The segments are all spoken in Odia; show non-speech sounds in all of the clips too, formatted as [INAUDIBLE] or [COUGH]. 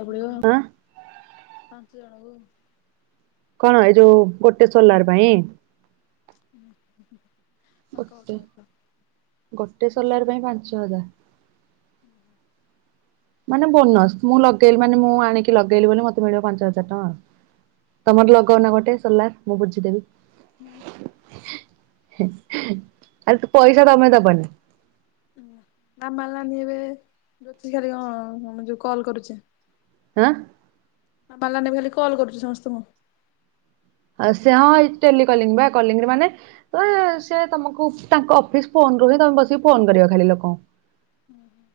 [INAUDIBLE] ଆଁ ପାଞ୍ଚ ଜଣକୁ କଣ? ଏ ଯୋଉ ଗୋଟେ ସୋଲାର ପାଇଁ! ହୁଁ, ହୁଁ, ହଁ କହ ଗୋଟେ କହ କ। ଗୋଟେ ସୋଲାର ପାଇଁ ପାଞ୍ଚ ହଜାର। ମାନେ ବୋନସ୍। ମୁଁ ଲଗେଇଲି ମାନେ, ମୁଁ ଆଣିକି ଲଗେଇଲି ବୋଲି ମତେ ମିଳିବ ପାଞ୍ଚ ହଜାର ଟଙ୍କା ଆଉ। ତମର ଲଗଉନା ଗୋଟେ ସୋଲାର, ମୁଁ ବୁଝିଦେବି। ହଁ। ଆରେ ପଇସା ତମେ ଦବନି। ନା ମାରିଲାନି ଏବେ, ଜ୍ୟୋତିଷ ଖାଲି କଣ ଯୋଉ କଲ କରୁଛି? ଆଁ। ହଁ, ବାଲାନେ ଏବେ ଖାଲି କଲ୍ କରୁଛି ସମସ୍ତଙ୍କୁ। ଆ ସେ ହଁ, ଏଇ ଟେଲି କଲିଙ୍ଗ୍ ବା କଲିଙ୍ଗ୍ ରେ ମାନେ-ଏ ସେ ତମକୁ ତାଙ୍କ, ଅଫିସ ଫୋନ୍ ରୁ ତମେ ବସିିକି ଫୋନ୍ କରିବ, ଖାଲି ଲୋକଙ୍କୁ। ହୁଁ, ହୁଁ।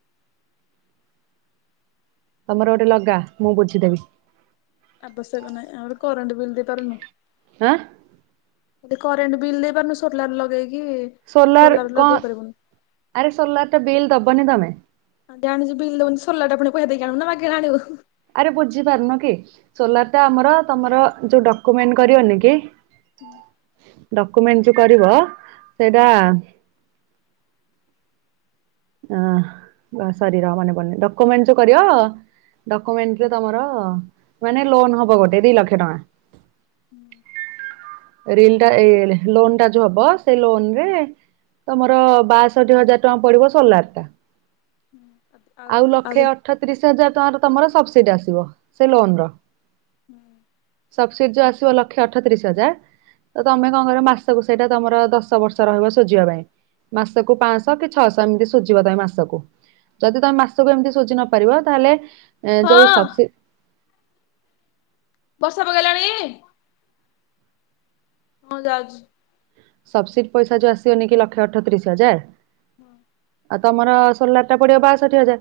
ତମର ଗୋଟେ ଲଗା, ମୁଁ ବୁଝିଦେବି। ଆବଶ୍ୟକ ନାହିଁ। ଆହୁରି କରେଣ୍ଟ ବିଲ୍ ଦେଇପାରୁନୁ। ଆଁ, ଏ କରଣ୍ଟ ବିଲ୍ ଦେଇ ପାରୁନି। ସୋଲାର ଲଗେଇକି ସୋଲାର କଣ? ଲଗେଇ ପାରିବୁନି ଆରେ ସୋଲାର ଟା ବିଲ୍ ଦବନି ତମେ। ଆ ଜାଣିଛୁ ବିଲ୍ ଦବୁନି। ସୋଲାରଟା ପୁଣି ପଇସା ଦେଇକି ଆଣିବୁ ନା ମାଗେଣା ଆଣିବୁ? ଆରେ ବୁଝି ପାରୁନ କି? ସୋଲାର ଟା ଆମର ତମର ଯୋଉ ଡକୁୁମେଣ୍ଟ କରିବନି କି! ହୁଁ। ଡକୁମେଣ୍ଟ ଯୋଉ କରିବ, ସେଇଟା ଅ ବ ସରୀ ର ମନପଡୁନି। ଡକୁମେଣ୍ଟ ଯୋ କରିବ ଡକୁମେଣ୍ଟରେ ତମର-ଅ ମାନେ, ଲୋନ ହବ ଗୋଟେ ଦି ଲକ୍ଷ ଟଙ୍କା। ହୁଁ। ରିଲ ଟା! ଏ ଲୋନ ଟା ଯୋଉ ହବ, ସେଇ ଲୋନରେ ତମର ବାଷଠି ହଜାର ଟଙ୍କା ପଡିବ। ସୋଲାର ଟା। ଆଉ ଲକ୍ଷେ ଅଠତିରିଶ ହଜାର ଟଆଁର ତମର ସବସିଡି ଆସିବ, ସେ ଲୋନ ର। ହୁଁ। ସବ୍ସିଡ ଯ ଆସିବ, ଲକ୍ଷେ ଅଠତିରିଶ ହଜାର ତ ତମେ କଣ କର, ମାସକୁ ସେଇଟା ତମର ଦଶ ବର୍ଷ ରହିବ ଶୁଝିବା ପାଇଁ। ମାସକୁୁ ପାଁ ଶହ କି ଛଅଶହ। ସେମତି ଶୁଝିବ ତମେ ମାସକୁ। ଯଦି ତମେ ମାସକୁ ଏମିତି ସୁଝି ନ ପାରିବ ତାହେଲେ, ଏ ଯଉଁ ହଁ ସବସି ବର୍ଷା ପକେଇଲାଣି? ହଁ, ଯାଉଛି। ସବ୍ସିଡି ପଇସା ଯୋଉ ଆସିବନି କି ଲକ୍ଷେ ଅଠତିରିଶ ହଜାର! ହଁ। ଆଉ, ତମର ସୋଲାର ଟା ପଡିବ ବାଷଠି ହଜାର।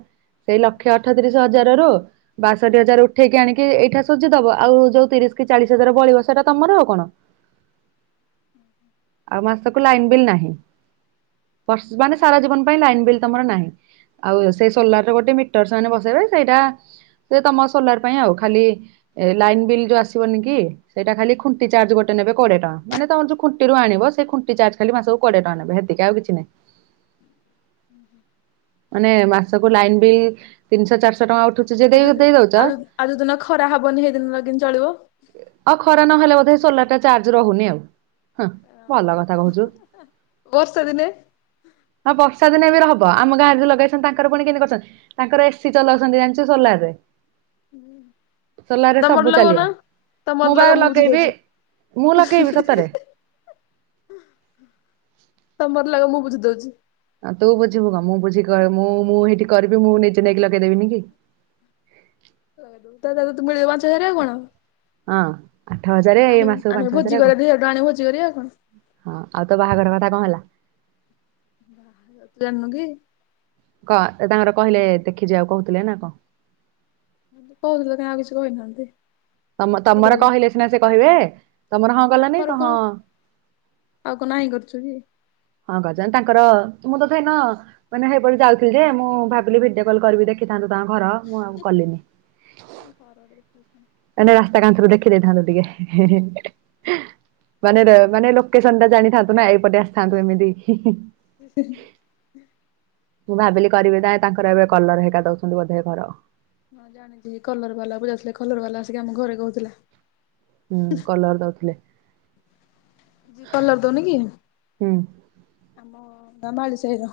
ସେଇ ଲକ୍ଷ ଅଠତିରିଶ ହଜାର ରୁ ବାଷଠି ହଜାର ଉଠେଇକି ଆଣିକି ଏଇଟା ସୁଝିଦବ। ଆଉ ଯୋଉ ତିରିଶ କି ଚାଳିଶ ହଜାର ବଳିବ, ସେଇଟା ତମ ର ଉ କଣ? [INAUDIBLE] ଆଉ ମାସକୁ ଲାଇନ ବିଲ୍ ନାହିଁ। [UNINTELLIGIBLE] ମାନେ ସାରା ଜୀବନ ପାଇଁ ଲାଇନ ବିଲ୍ ତମର ନାହିଁ। ଆଉ ସେ ସୋଲାର ରେ ଗୋଟେ ମିଟର ସେମାନେ ବ ଦେବେ ସେଇଟା ସେ ତମ ସୋଲାର ପାଇଁ ଆଉ। ଖାଲି ଲାଇନ୍ ବିଲ୍ ଯୋଉ ଆସିବନି କି ସେଇଟା ଖାଲି ଖୁଣ୍ଟି ଚାର୍ଜ ଗୋଟେ ନେବେ କୋଡ଼ିଏ ଟଙ୍କା। ମାନେ ତମର ଯୋଉ ଖୁ ଖୁଣ୍ଟିରୁ ଆଣିବ ସେ ଖୁଣ୍ଟି ଚାର୍ଜ ଖାଲି ମାସକୁ କୋଡ଼ିଏ ଟଙ୍କା ନେବେ ହେତିକି ଆଉ କିଛି ନାହିଁ। [INAUDIBLE] ମାନେ ମାସକୁ ଲାଇନ୍ ବିଲ୍ ତିନିଶହ ଚାରିଶହ ଟଙ୍କା ଉ ଆଉ ଯଦି ଆଉ ଯ ଆଉ ଯୋଉ ଦିନ ଖରା ହବନି ସେଇଦିନ କେମିତି ଚଳିବ? ଆଉ ଖରା ନହେଲେ ବୋଧେ ସୋଲାର ଟା ଚାର୍ଜ ରହୁନି ଆଉ ହଁ। ଅ ଭଲ କଥା କହୁଚୁ। ବର୍ଷା ଦିନେ ହଁ ବର୍ଷା ଦିନେ ବି ର ହବ ଆମ ଗାଁରେ ଲଗେଇଛନ୍ତି ତାଙ୍କର ପୁଣି କେମିତି କରିଛନ୍ତି। ତାଙ୍କର ଏସି ଚଲାଉଛନ୍ତି ଜାଣିଚୁ ସୋଲାର ରେ। ହୁଁ। ସୋଲର ରେ ସବୁ ଚାଲିବ। ତମର ମୁଁ ବା ଲଗାଅ ବୁଝି ଲଗେଇବି ଦଉଛି ମୁଁ ଲଗେଇବି ସତରେ। ତମର ଲାଗି ମୁଁ ବୁଝି ଦଉଛି। ଆଁ ତୁ ବୁଝିବୁ କଣ, ମୁଁ ବୁଝି ମୁଁ ମୁଁ ସେଇଠି କରିବି ମୁଁ ନିଜେ ନେଇକି ଲଗେଇଦେବିନି କି। [UNINTELLIGIBLE] ହଁ ଆଠ ହଜାର ଏଇ ଆଣିବୁ ମାସକୁ ଆଣିବୁ ପାଞ୍ଚ ଭୋଜି ହଜାର ଆଉ କରିବା ଦି ଟଙ୍କା ଆଣିବୁ ଭୋଜି କରିବା ଆଉ କଣ। ହଁ ଆଉ ତୋ ବାହାଘର କଥା କଣ ହେଲା? ଜାଣିନ କି? କ ତାଙ୍କର କହିଲେ ଦେଖି ଯିବା କହୁଥିଲେ ନା କଣ? କହୁଥିଲ ତ ଆଉ କିଛି କହିନାହାନ୍ତି। ତମ ତମର ସେଥିରେ କହିଲେ ସିନା ସେ କହିବେ। ତମର ହଁ କଲନି ଆମର କ କଣ ହଁ ଆଉ କଣ ନାହିଁ କରିଚୁ କି। ହଁ ଗଜନ ତାଙ୍କର ମୁଁ ତଥାପି ହେଦିନ ମାନେ ସେଇପଟେ ଯାଉଥିଲି ଯେ ମୁଁ ଭାବିଲି ଭିଡିଓ କଲ କରିବି ଦେଖିଥାନ୍ତୁ। ତାଙ୍କ ଘର ମୁଁ ଆଉ କଲିନି। ମାନେ ରାସ୍ତା କାନ୍ଥରୁ ଦେଖି ଦେଇଇଥାନ୍ତୁ ଟିକେ। ମାନେ ମାନେ ଲୋକେସନ ଟା ଜାଣିଥାନ୍ତୁ ନା ଏଇପଟେ। ଥାନ୍ତୁ ଏମିତି। ମୁଁ ଭାବିଲି କରିବି ନା ତାଙ୍କର ଏବେ କଲର ହେରିକା ଦଉଛନ୍ତି ବୋଧେ ଘର। ହଁ ଜାଣିଚି କଲର ବାଲାକୁ ଯାଉଥିଲେ କଲର ବାଲା ଆସିକି ଆମକୁ ଘରେ କହୁଥିଲା। ହୁଁ କଲର ଦଉଥିଲେ। ଯିଏ କଲର ଦଉନି କି, ହୁଁ ଆମ ମାଳି ସାଇର।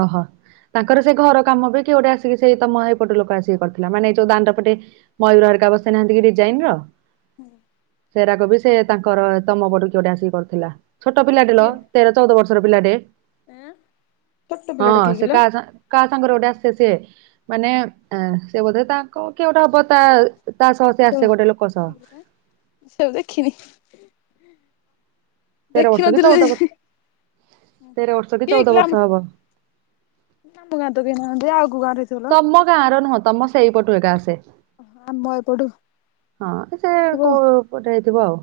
ଓହୋ। ତାଙ୍କର ସେ ଘର କାମ ବି କିଏ ଗୋଟେ ଆସିକି ସେଇ ତମ ଏପଟୁ ଲୋକ ଆସିକି କରିଥିଲା। ମାନେ ଯୋଉ ଦାଣ୍ଡ ପଟେ ମୟୂର ହେରିକା ବସେଇ ନାହାନ୍ତି କି ଡିଜାଇନ ର। ହୁଁ। ସେରା କ ବିି ସେ ତାଙ୍କର ତମ ପଟୁ କିଏ ଗୋଟେ ଆସିକି କରିଥିଲା। ଛୋଟ ପିଲାଟେ ଲୋ କିଏ ତେର ଚଉଦ ବର୍ଷ ର ପିଲା ଟେ। ଆଁ ଛୋଟ ହଁ ପିଲାଟେ କିଏ ସେ କିଲୋ କାହା ସାଙ୍ଗ କାହା ସାଙ୍ଗରେ ଗୋଟାଏ ସିଏ ସିଏ ମାନେ ସିଏ ବୋଧେ ତାଙ୍କ କିଏ ଗୋଟେ ହବ ତା ତା ସହ ସେ [UNINTELLIGIBLE] ଆସେ ସିଏ ଗୋଟେ ଲୋକ ସହ। ଆଉ ଦେଖିନି। ତେର ଦେଖି ବର୍ଷ କି ନଥିଲି। ଚଉଦ ବର୍ଷ [UNINTELLIGIBLE] ତେର ବର୍ଷ କି ଚଉଦ ବର୍ଷ ହବ। ଆମ ଗାଁ ରେ ତ କେହି ନାହାଁନ୍ତି। ତମ ଗାଁ ର ନୁହଁ ତମ ସେଇ ପଟୁ ଏକା ଆସେ। ଆମ ଏପଟୁ ହଁ ସେ କୋଉପଟେ ହେଇଥିବ ଆଉ।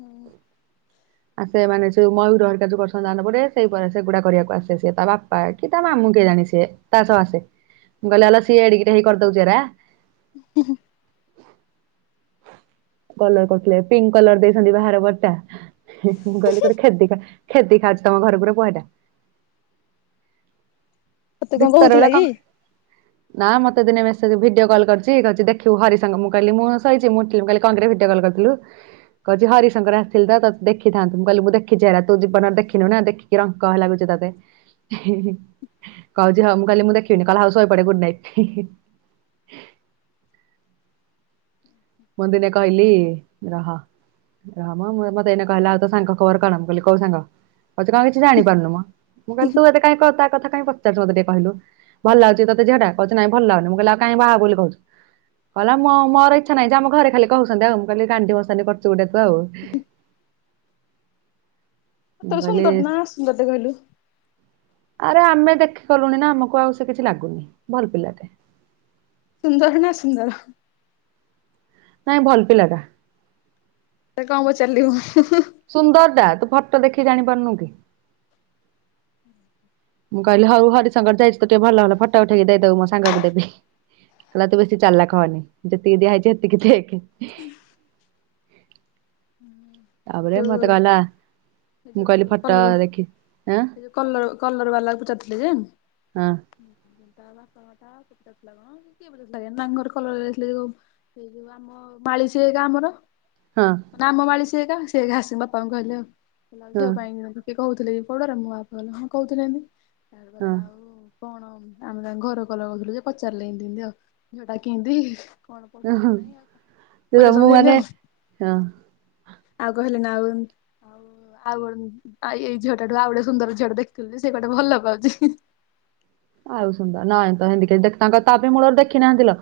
ହୁଁ। ଆସେ ମାନେ ସେ ଯଉ ମୟୂର ହେରିକା, ଯଉ କରୁଛନ୍ତି ଦାଣ୍ଡ ପଟେ ସେଇପ ସେଗୁଡା କରିବାକୁ ଆସେ ସିଏ ତା ବାପା କି ତା ମାମୁ କେଜାଣି ସିଏ ତା ସହ ଆସେ। ମୁଁ କହିଲେ ଆଲ ସିଏ ଏଡିକିଟେ ହେଇ କରିଦଉଚି ଏରା। କଲର କରୁଥିଲେ ପିଙ୍କ କଲର ଦେଇଚନ୍ତି ବାହାର ପଟଟା ମୁଁ କହିଲି ଗୋଟେ ଖେଦି, ଖେଦି ଯାଉଛି ତମ ଘର ଉପରେ ପାଇଲା। ମତେ କଣ କହୁଥିଲା କି? ନା ମତେ ଦିନେ ମେସେଜ ଭିଡିଓ କଲ କରିଛି, କହୁଛି ଦେଖୁ ହରିସାଙ୍ଗ। ମୁଁ କହିଲି ମୁଁ ଶୋଇଚି। ମୁଁ ଉଠି କହିଲି କଣ କିରେ ଭିଡିଓ କଲ୍ କରି ରଖିଲୁ କହୁଛି ହରିଶଙ୍କର ଆସିଥିଲି ତ ଦେଖିଥାନ୍ତୁ। ମୁଁ କହିଲି ମୁଁ ଦେଖିଛି ହେରା, ତୁ ଜୀବନରେ ଦେଖିନୁ ନା ଦେଖିକି ରଙ୍କ ହେ ଲାଗୁଛି ତ [INAUDIBLE] କହୁଛି ହଉ ମୁଁ କହିଲି ମୁଁ ଦେଖିବିନି। କହିଲା ହଉ ଶୋଇପଡ଼ ଗୁଡ ନାଇଟ୍। ମୁଁ ଦିନେ କହିଲି ରହ ରହମ ମ-ମତେ ଏଇନେ କହିଲା ତୋ ସାଙ୍ଗ ଖବର କଣ? ମୁଁ କହିଲି କଉ ସାଙ୍ଗ? କହୁଚି କଣ କିଛି ଜାଣିପାରୁନୁ ମ। ମୁଁ କହିଲି ତୁ ଏତେ କାଇଁ କଥା କଥା କାଇଁ ପଚାରୁଚୁ ମତେ ଟିକେ କହିଲୁ ‌। ଭଲ ଲାଗୁଚି କି ତତେ ଝିଅଟା? କହୁଛି ନାଇଁ ଭଲ ଲାଗୁନି। ମୁଁ କହିଲି ଆ କାଇଁ ବାହା ହବୁ ବୋଲି କହୁଛୁ। କହିଲା ମ-ମର ଇ ! ! ! ! ! ! ! ! ! ! ! ! ! ! ! ! ସତରେ କହିଲି ସୁନ୍ଦର ଟେ ନା ଅସୁନ୍ଦର ଟେ କହିଲୁ। ଆରେ ଆମେ ଦେଖି ଗଲୁଣି ନା ଆମକୁ ଆଉ ସେ କିଛି ଲାଗୁନି। ଭଲ ପିଲାଟେ। ସୁନ୍ଦର ନା ଅସୁନ୍ଦର? ନାଇଁ ଭଲ ପିଲା ଟା। କଣ, ପଚାରିଲୁ? ହୁଁ, ହୁଁ ସୁନ୍ଦର ଟା ତୁ ଫଟୋ ଦେଖି ଜାଣିପାରୁନୁ କି? ମୁଁ କହିଲି ହଉ ହରିଶଙ୍କର ଯାଇଛୁ ତ ଟିକେ ଭଲ ଭଲ ଫଟା ଉଠେଇକି ଦେଇଦବୁ ମୋ ସାଙ୍ଗକୁ ଦେବି। କହିଲା ତୁ ବେଶୀ ଚାଲାକ୍ ହନି। ଯେତିକି ଦିଆ ହେଇଛି ହେତିକି ଦେଖେ। ଏ ତାପରେ ଯୋଉ ମତେ କହିଲା ଏ ମୁଁ ଯୋଉ କହିଲି ଫଟୋ କଲର। ଦେଖି ଆଁ ଏ ଯୋଉ କଲର, କଲର ବାଲା କୁ ପଚାରିଥିଲେ ଯେ ହୁଁ ହୁଁ। ବାଙ୍ଗର ହଁ। କଲରଇ ଯୋଉ ଆମ [UNINTELLIGIBLE] ମାଳି ସେ କେ ଆମର ହଁ ନାମ ମାଳି ସେ ଏକା, ସେ ଆସି ବାପାଙ୍କୁ କହିଲେ ଆଉ, ଆଉ ହଁ ଝିଅ ପାଇଁ କହୁଥିଲେ କି ପଡରେ, ମୋ ବାପା କହିଲେ ହଁ କହୁଥିଲେ ଏମିତି, ତା ପରେ ହଁ ଆଉ କଣ ଆମେ ଘର କଲର କରୁଥିଲୁ ଯେ ପଚାରିଲେ ଏମ୍-ଏମିତି ଆଉ। ଝିଅଟା କେମତି? ପ ହଁ ମୁଁ ସମ ମାନେ ଆ [UNINTELLIGIBLE] ହଁ। ଆ କହିଲ ନାଉ। ଆଉ ଗ ଏଇ ଝିଅ ଟାଠୁ, ଆଉ ଗୋଟେ ସୁନ୍ଦର ଝିଅ ଟେ ଦେଖିଥିଲୁ ଯେ ସିଏ ଗୁଟେ ଭଲ ପାଉଛି। ଆଉ ସୁନ୍ଦର ନାଇ ତ ହେଣ୍ଡିକେଫ, ଦେଖ-ତାଙ୍କର ତ ବି ମୂଳରେ ଦେଖି ନାହାନ୍ତି ଲୋ।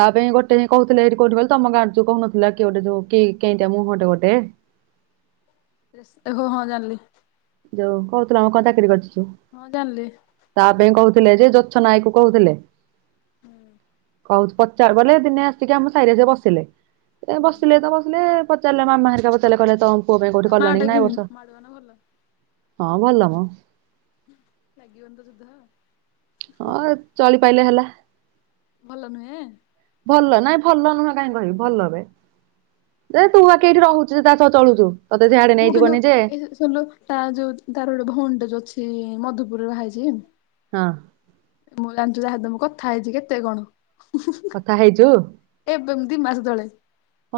ତା ପାଇଁ ଗୋଟେ ହିଁ କହୁଥିଲେ ଏଇଠି କୋଉଠି ବୋଲି, ତମ ଗାଁରେ ଯଉ କହୁନଥିଲା, କିଏ ଗୋଟେ ଯୋଉ କେନ୍ତିଆ ମୁହଁଟେ ଗୋଟେ। ହଁ, ହଁ ଜାଣିଲି। ଯଉ କହୁଥିଲା ଆମେ କଣ ଚାକିରି କରିଛି ସିଏ? ହଁ ଜାଣିଲି ତା ପାଇଁ କୋ ଥିଲେ ଯେ, ଯୋଛ ନାୟକ କୁ କହୁଥିଲେ। ହୁଁ। କହୁଛି ପଚାର ବଲେ ଦିନେ ଆସିକି ଆମ ସାହିରେ ଯେ ବସିଲେ। ହୁଁ ବସିଲେ ତ ବସିଲେ। ଚାଲ ମାମା ହେରିକା ପଚାରିଲେ। କହିଲେ, ତମ ପୁଅ ପାଇଁ ତା କୋଉଠି ମା କଲଣି ଟା କି ନାଇଁ ଏ ବର୍ଷ? ମାଡୁଆ ନା ଭଲ ହଁ ଭଲ ମ। ଲାଗି ବନିତ ଯୁଦ୍ଧ? ହଁ ଚଳି ପାଇଲେ ହେଲା। ଭଲ ନୁହେଁ? ଭଲ, ନାଇଁ ଭଲ ନୁହଁ କାହିଁ କହିବି, ଭଲ ବେ। ଯେ ତୁ ଆକେ ଏଇଠି ରହୁଛୁ ଯେ ତା ସହ ଚଳୁଚୁ। ମୁଁ କିନ୍ତୁ ଏ ଯୋଉ ଶୁଣିଲୁ ତାର ଯୋଉ ତାର ଗୋଟେ ଭଉଣୀଟେ ଯୋଉ ଅଛି ମଧୁପୁରରେ ବହାହେଇଛି? ହଁ। ମୁଁ ଜାଣିଚୁ ତାହା ସହିତ ମୁଁ କଥା ହେଇଛି କେତେ କଣ? କଥା ହେଇଚୁ? ଏବେ ବ ଦି ମାସ ତଳେ।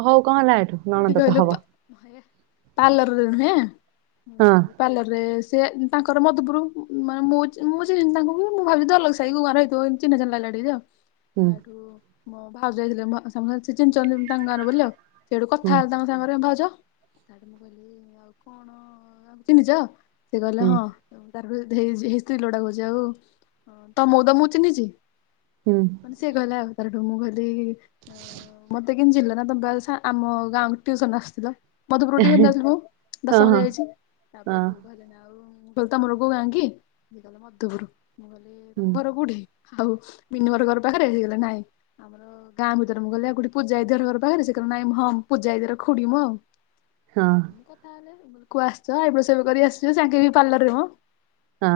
ହଉ କଣ ହେଲା? ଏଠୁ କୋଉଟି ନଣନ୍ଦ ତ କହିଲୁ? ହବ। ପାର୍ଲରରେ ନୁହେଁ? ହଁ ପାର୍ଲରରେ ସେ ତାଙ୍କ ଘର ମଧପୁରୁ। ମାନେ ମୁଁ ଚିନ୍ ଚିହ୍ନିନି ତାଙ୍କୁ ବି ମୁଁ ଭାବିଛି ଦଲଗ ସାହି କୋଉ ଘର ହେଇଥିବ ଏମତି ଚିହ୍ନା ଚିହ୍ନା ଲାଗିଲା ଟିକେ ଯେ ହୁଁ ଆଉ। ଭାଉଜ ଯାଇଥିଲେ, ମୋ ସମସ୍ତେ ଚିହ୍ନିଚନ୍ତି ମୁଁ ତାଙ୍କ ଗାଁର ବୋଲି ଆଉ। ସେଉଠୁ ହୁଁ କଥା ହେଲେ ତାଙ୍କ ସାଙ୍ଗରେ ଭାଉଜ ଚିହ୍ନିଚ? ସେ କହିଲେ ହୁଁ ହଁ। ତାର ଯୋଉ ଧେଇ ହେଇ ସ୍ତ୍ରୀ ଲୋକଡା କହୁଛି ଆଉ, ତମୁକୁ ତ ମୁଁ ଚିହ୍ନିଛି। ହୁଁ ମାନେ ସେ କହିଲା, ତାରଠୁ ମୁଁ କହିଲି ମତେ ଆଁ ମତେ କେନ୍ତି ଚିହ୍ନିଲ? ନା ତମେ ବା ସା ଆମ ଗାଁକୁ ଟିଉସନ ଆସୁଥିଲ। ମଧୁପୁରୁ ଟିଉସନ୍ ଯାଉଥିଲି ମୁଁ, ହଁ ଦଶମ ହଁ ଯାଏ ଯାଇଛି। ମୁଁ ହଁ କହିଲି ତମର କୋଉ ଗାଁ କି? ମଧୁପୁରୁ। ତମ ହୁଁ ଘର କୋଉଠି? ଆଉ ବିନୁ ଘର ଘର ପାଖରେ? ହେ କହିଲା ନାଇଁ। ଆମର ଗାଁ ଭିତରେ ମୁଁ ଗଲେ ଆଉ ଗୋଟେ ପୂଜା ଦିଦି ଘର ଘର ପାଖରେ? ସେ କହିଲେ ନାଇଁ ହଁ ପୂଜା ଦିଦିର ଖୁଡ଼ି ମୁଁ ଆଉ। ହଁ କୁ ଆସ, ଆଇବ୍ରୋ ସେପ କରିକି ଆସିବ। ତାଙ୍କେ ବି ପାର୍ଲରରେ ମ ହଁ।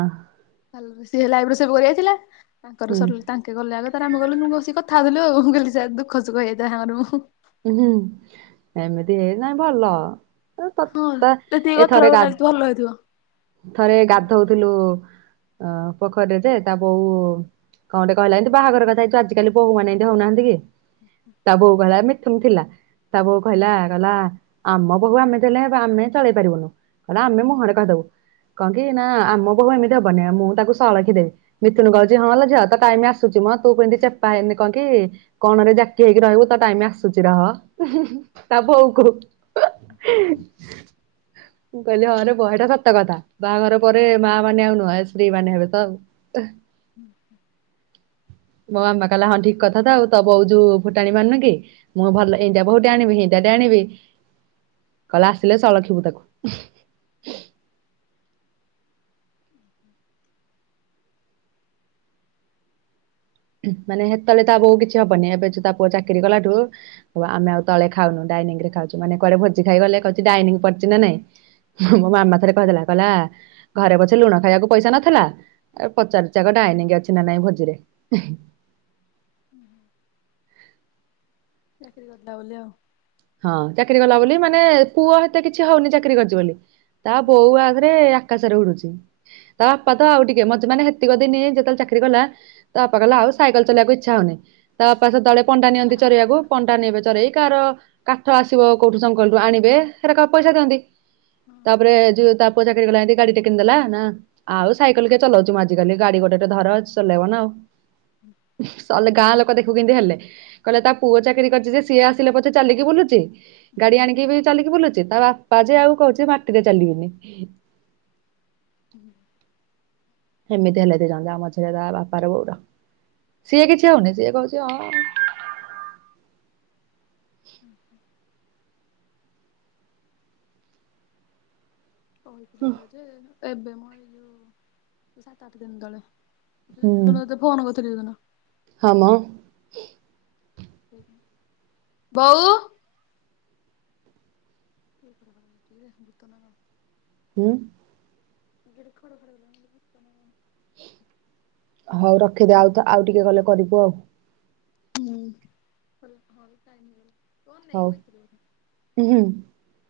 ସିଏ ହେଲା ଆଇବ୍ରୋ ସେପ କରି ଆଇଥିଲା। ତାଙ୍କର ସରି ହୁଁ ତାଙ୍କେ ଗଲେ ଆଗ ତାରେ ଆମେ ଗଲୁନୁ ମୁଁ ବସି କଥା କଥା ହେବିଲୋ, ମୁଁ କହିଲି ଚାଲ୍ ଦୁଃଖ ସୁୁଖ ହେଇଥାଏ ଆମର ମୁଁ ହୁଁ। ଏମିତି ହେଇ ନାଇଁ ଭଲ। ହଁ [UNINTELLIGIBLE] ଯେତିକି କଥା ଏଥରେ ଗା ଲାଗୁଛି ଭଲ ହେଇଥିବ। ଥରେ ଗାଧଉଥିଲୁ ଅ ପୋଖରୀରେ ଯେ ତା ବୋଉ କଣଟେ କହିଲା ଏମତି ବାହାଘର କଥା ଏ ଯୋଉ ଆଜିକାଲି ବୋହୂମାନେ ଏମତି ହଉନାହାଁନ୍ତି କି, ତା ବୋହୂ କହିଲା ଏମି ସେମ ଥିଲା। ତା ବୋହୂ କହିଲା କହିଲା, ଆମ ବୋହୂ ଆମେ ଦେଲେ ଆମେ ଚଳେଇ ପାରିବୁନୁ। କହିଲା ଆମେ ମୁହଁରେ କହିଦବୁ। କଣ କି ନା, ଆମ ବୋହୂ ଏମିତି ହବନି। ମୁଁ ତାକୁ ସଳଖି ଦେବି। ମିଥୁନ କହୁଛି ହଁ ଲୋ ଝିଅ, ତୋ ଟାଇମ ଆସୁଛି। ତୁମ ତୁ କେମତି ଚେପା ହେଇନି କଣ କି, କଣରେ ଜାକି ହେଇକି ରହିବୁ, ତୋ ଟାଇମ ଆସି ସୁଛି ରହ। ଉ ହୁଁ ହୁଁ। ତା ବୋଉ କହୁ ମୁଁ କହିଲି ହଁ ରେ ବହିଟା ସତକଥା। ବାହାଘର ପରେ ମା ମାନେ ଆଉ ନୁହେଁ, ସ୍ତ୍ରୀ ମାନେ ହେବେ ତ ଆଉ। ହୁଁ ହୁଁ ମୋ ମାମା କହିଲା ହଁ ଠିକ କଥା ଆଉ। ତୋ ବୋଉ ଯୋଉ ଫୁଟାଣି ମାରୁନି କି, ମୁଁ ଭଲ ଏନ୍ତିଆ ବୋହୂଟେ ଆଣିବି ହେନ୍ତିଆଟେ ଆଣି ଆଣିବି, କହିଲା ଆସିଲେ ସଳଖିବୁ ତାକୁ। ମାନେ ସେତେବେଳେ ତା ବୋଉ କିଛି ହବନି। ଏବେ ଯୋଉ ତା ପୁଅ ଚାକିରୀ କଲାଠୁ, ଆମେ ଆଉ ତଳେ ଖାଉନୁ, ଡା ଡାଇନିଂରେ ଖାଉଛୁ। ମାନେ କୁଆଡ଼େ ଭୋଜି ଖାଇ ଗଲେ କହୁଚି ଡାଇନିଂ ପଡିଚି ନା ନାଇଁ। ମୋ ମାମା ଥରେ କହିଦେଲା, କହିଲା ଘରେ ପଛେ ଲୁଣ ଖାଇବାକୁ ପଇସା ନଥିଲା, ପଚାରୁଚି ଆଗ ଡାଇନିଙ୍ଗ ଅଛି ନା ନାଇଁ ଭୋଜିରେ। [UNINTELLIGIBLE] ହୁଁ ହ। ଚାକିରୀ କଲା ବୋଲି ଆଉ। ହଁ। ଚାକିରୀ କଲା ବୋଲି, ମାନେ ପୁଅ ହେତେ କିଛି ହଉନି ଚାକିରୀ କରିଛି ବୋଲି। ତା ବୋଉ ଆଗରେ ଆକାଶରେ ଉଡୁଛି। ତା ବାପା ତ ଆଉ ଟିକେ, ମତେ ମାନେ ହେତିକ ଦିନି ଯେତେବେଳେ ଚାକିରୀ କଲା, ତା ବାପା କହିଲା ଆଉ ସାଇକଲ ଚଲେଇଆକୁ ଇଚ୍ଛା ହଉନି। ତା ବାପା ସେତେବେଳେ ପଣ୍ଡା ନିଅନ୍ତି ଚରେଇବାକୁ। ପଣ୍ଡା ନେବେ ଚରେଇ, କାହାର କାଠ ଆସିବ କୋଉଠୁ ସଙ୍କଲଠୁ ଆଣିବେ ସେରା କାକୁ ପଇସା ଦିଅନ୍ତି ତାପରେ ଯଉ ତା। ପୁଅ ଚାକିରି କଲା ଯେନ୍ତି ଗାଡି ଟା କିଣି ଦେଲା ନା ଆଉ ସାଇକେଲ କିଏ ଚଲଉଛି ମ ଆଜିିକାଲି ଗାଡି ଗୋଟେ ଧର ଚଲେଇବ ନା ଆଉ। ଶଲେ ଗାଁ ଲୋକ ଦେଖିବୁ କେମତି ହେଲେ କହିଲେ ତା ପୁଅ ଚାକିରି କରିଛି ଯେ ସିଏ ଆସିଲେ ପଛେ ଚାଲି କି। ବୁଲୁଛି ଗାଡି ଆଣିକି ବି ଚାଲିକି ବୁଲୁଛି ତା ବା ପା ଯେ ଆଉ କହୁଛି ମାଟିରେ ଚାଲିବନି। ହୁଁ। ହେମିତି ହେଲେ ଦି ଜଣ ଯାକ ମଝିରେ ତା ବାପାର ବୋଉ ର। ସିଏ କିଛି ହଉନି ସିଏ କହୁଛି ହଁ। [UNINTELLIGIBLE] ହୁ୍ ହୁଁ। କହିଥିଲି ତ ଯେ ଏବେ ମ ଏଇ ଯୋଉ ସାତ ଆଠ ଦିନ ତଳେ। ଯେ ହୁଁ ଯୋଉ ଦିନ ତତେ ଫୋନ କରିଥୀଲି ଯୋଉ ଦିନ ‌। ହଁ ମ। ବୋଉ ‌ [INAUDIBLE] ହୁଁ। କିଏ ଗୋଟେ ଖଡ଼ ଖଡ଼ କଲା‌‌ ଭୁତ ନା କଣ ‌ ହଉ ରଖିଦେ ଆଉ ଆଉ ଟିକେ ଗଲେ କରିବୁ ଆଉ ‌ ହୁଁ। ଫୋନ ନେଇ ହଉ ବଇଥିଲୁ ହୁଁ ବୋଧେ।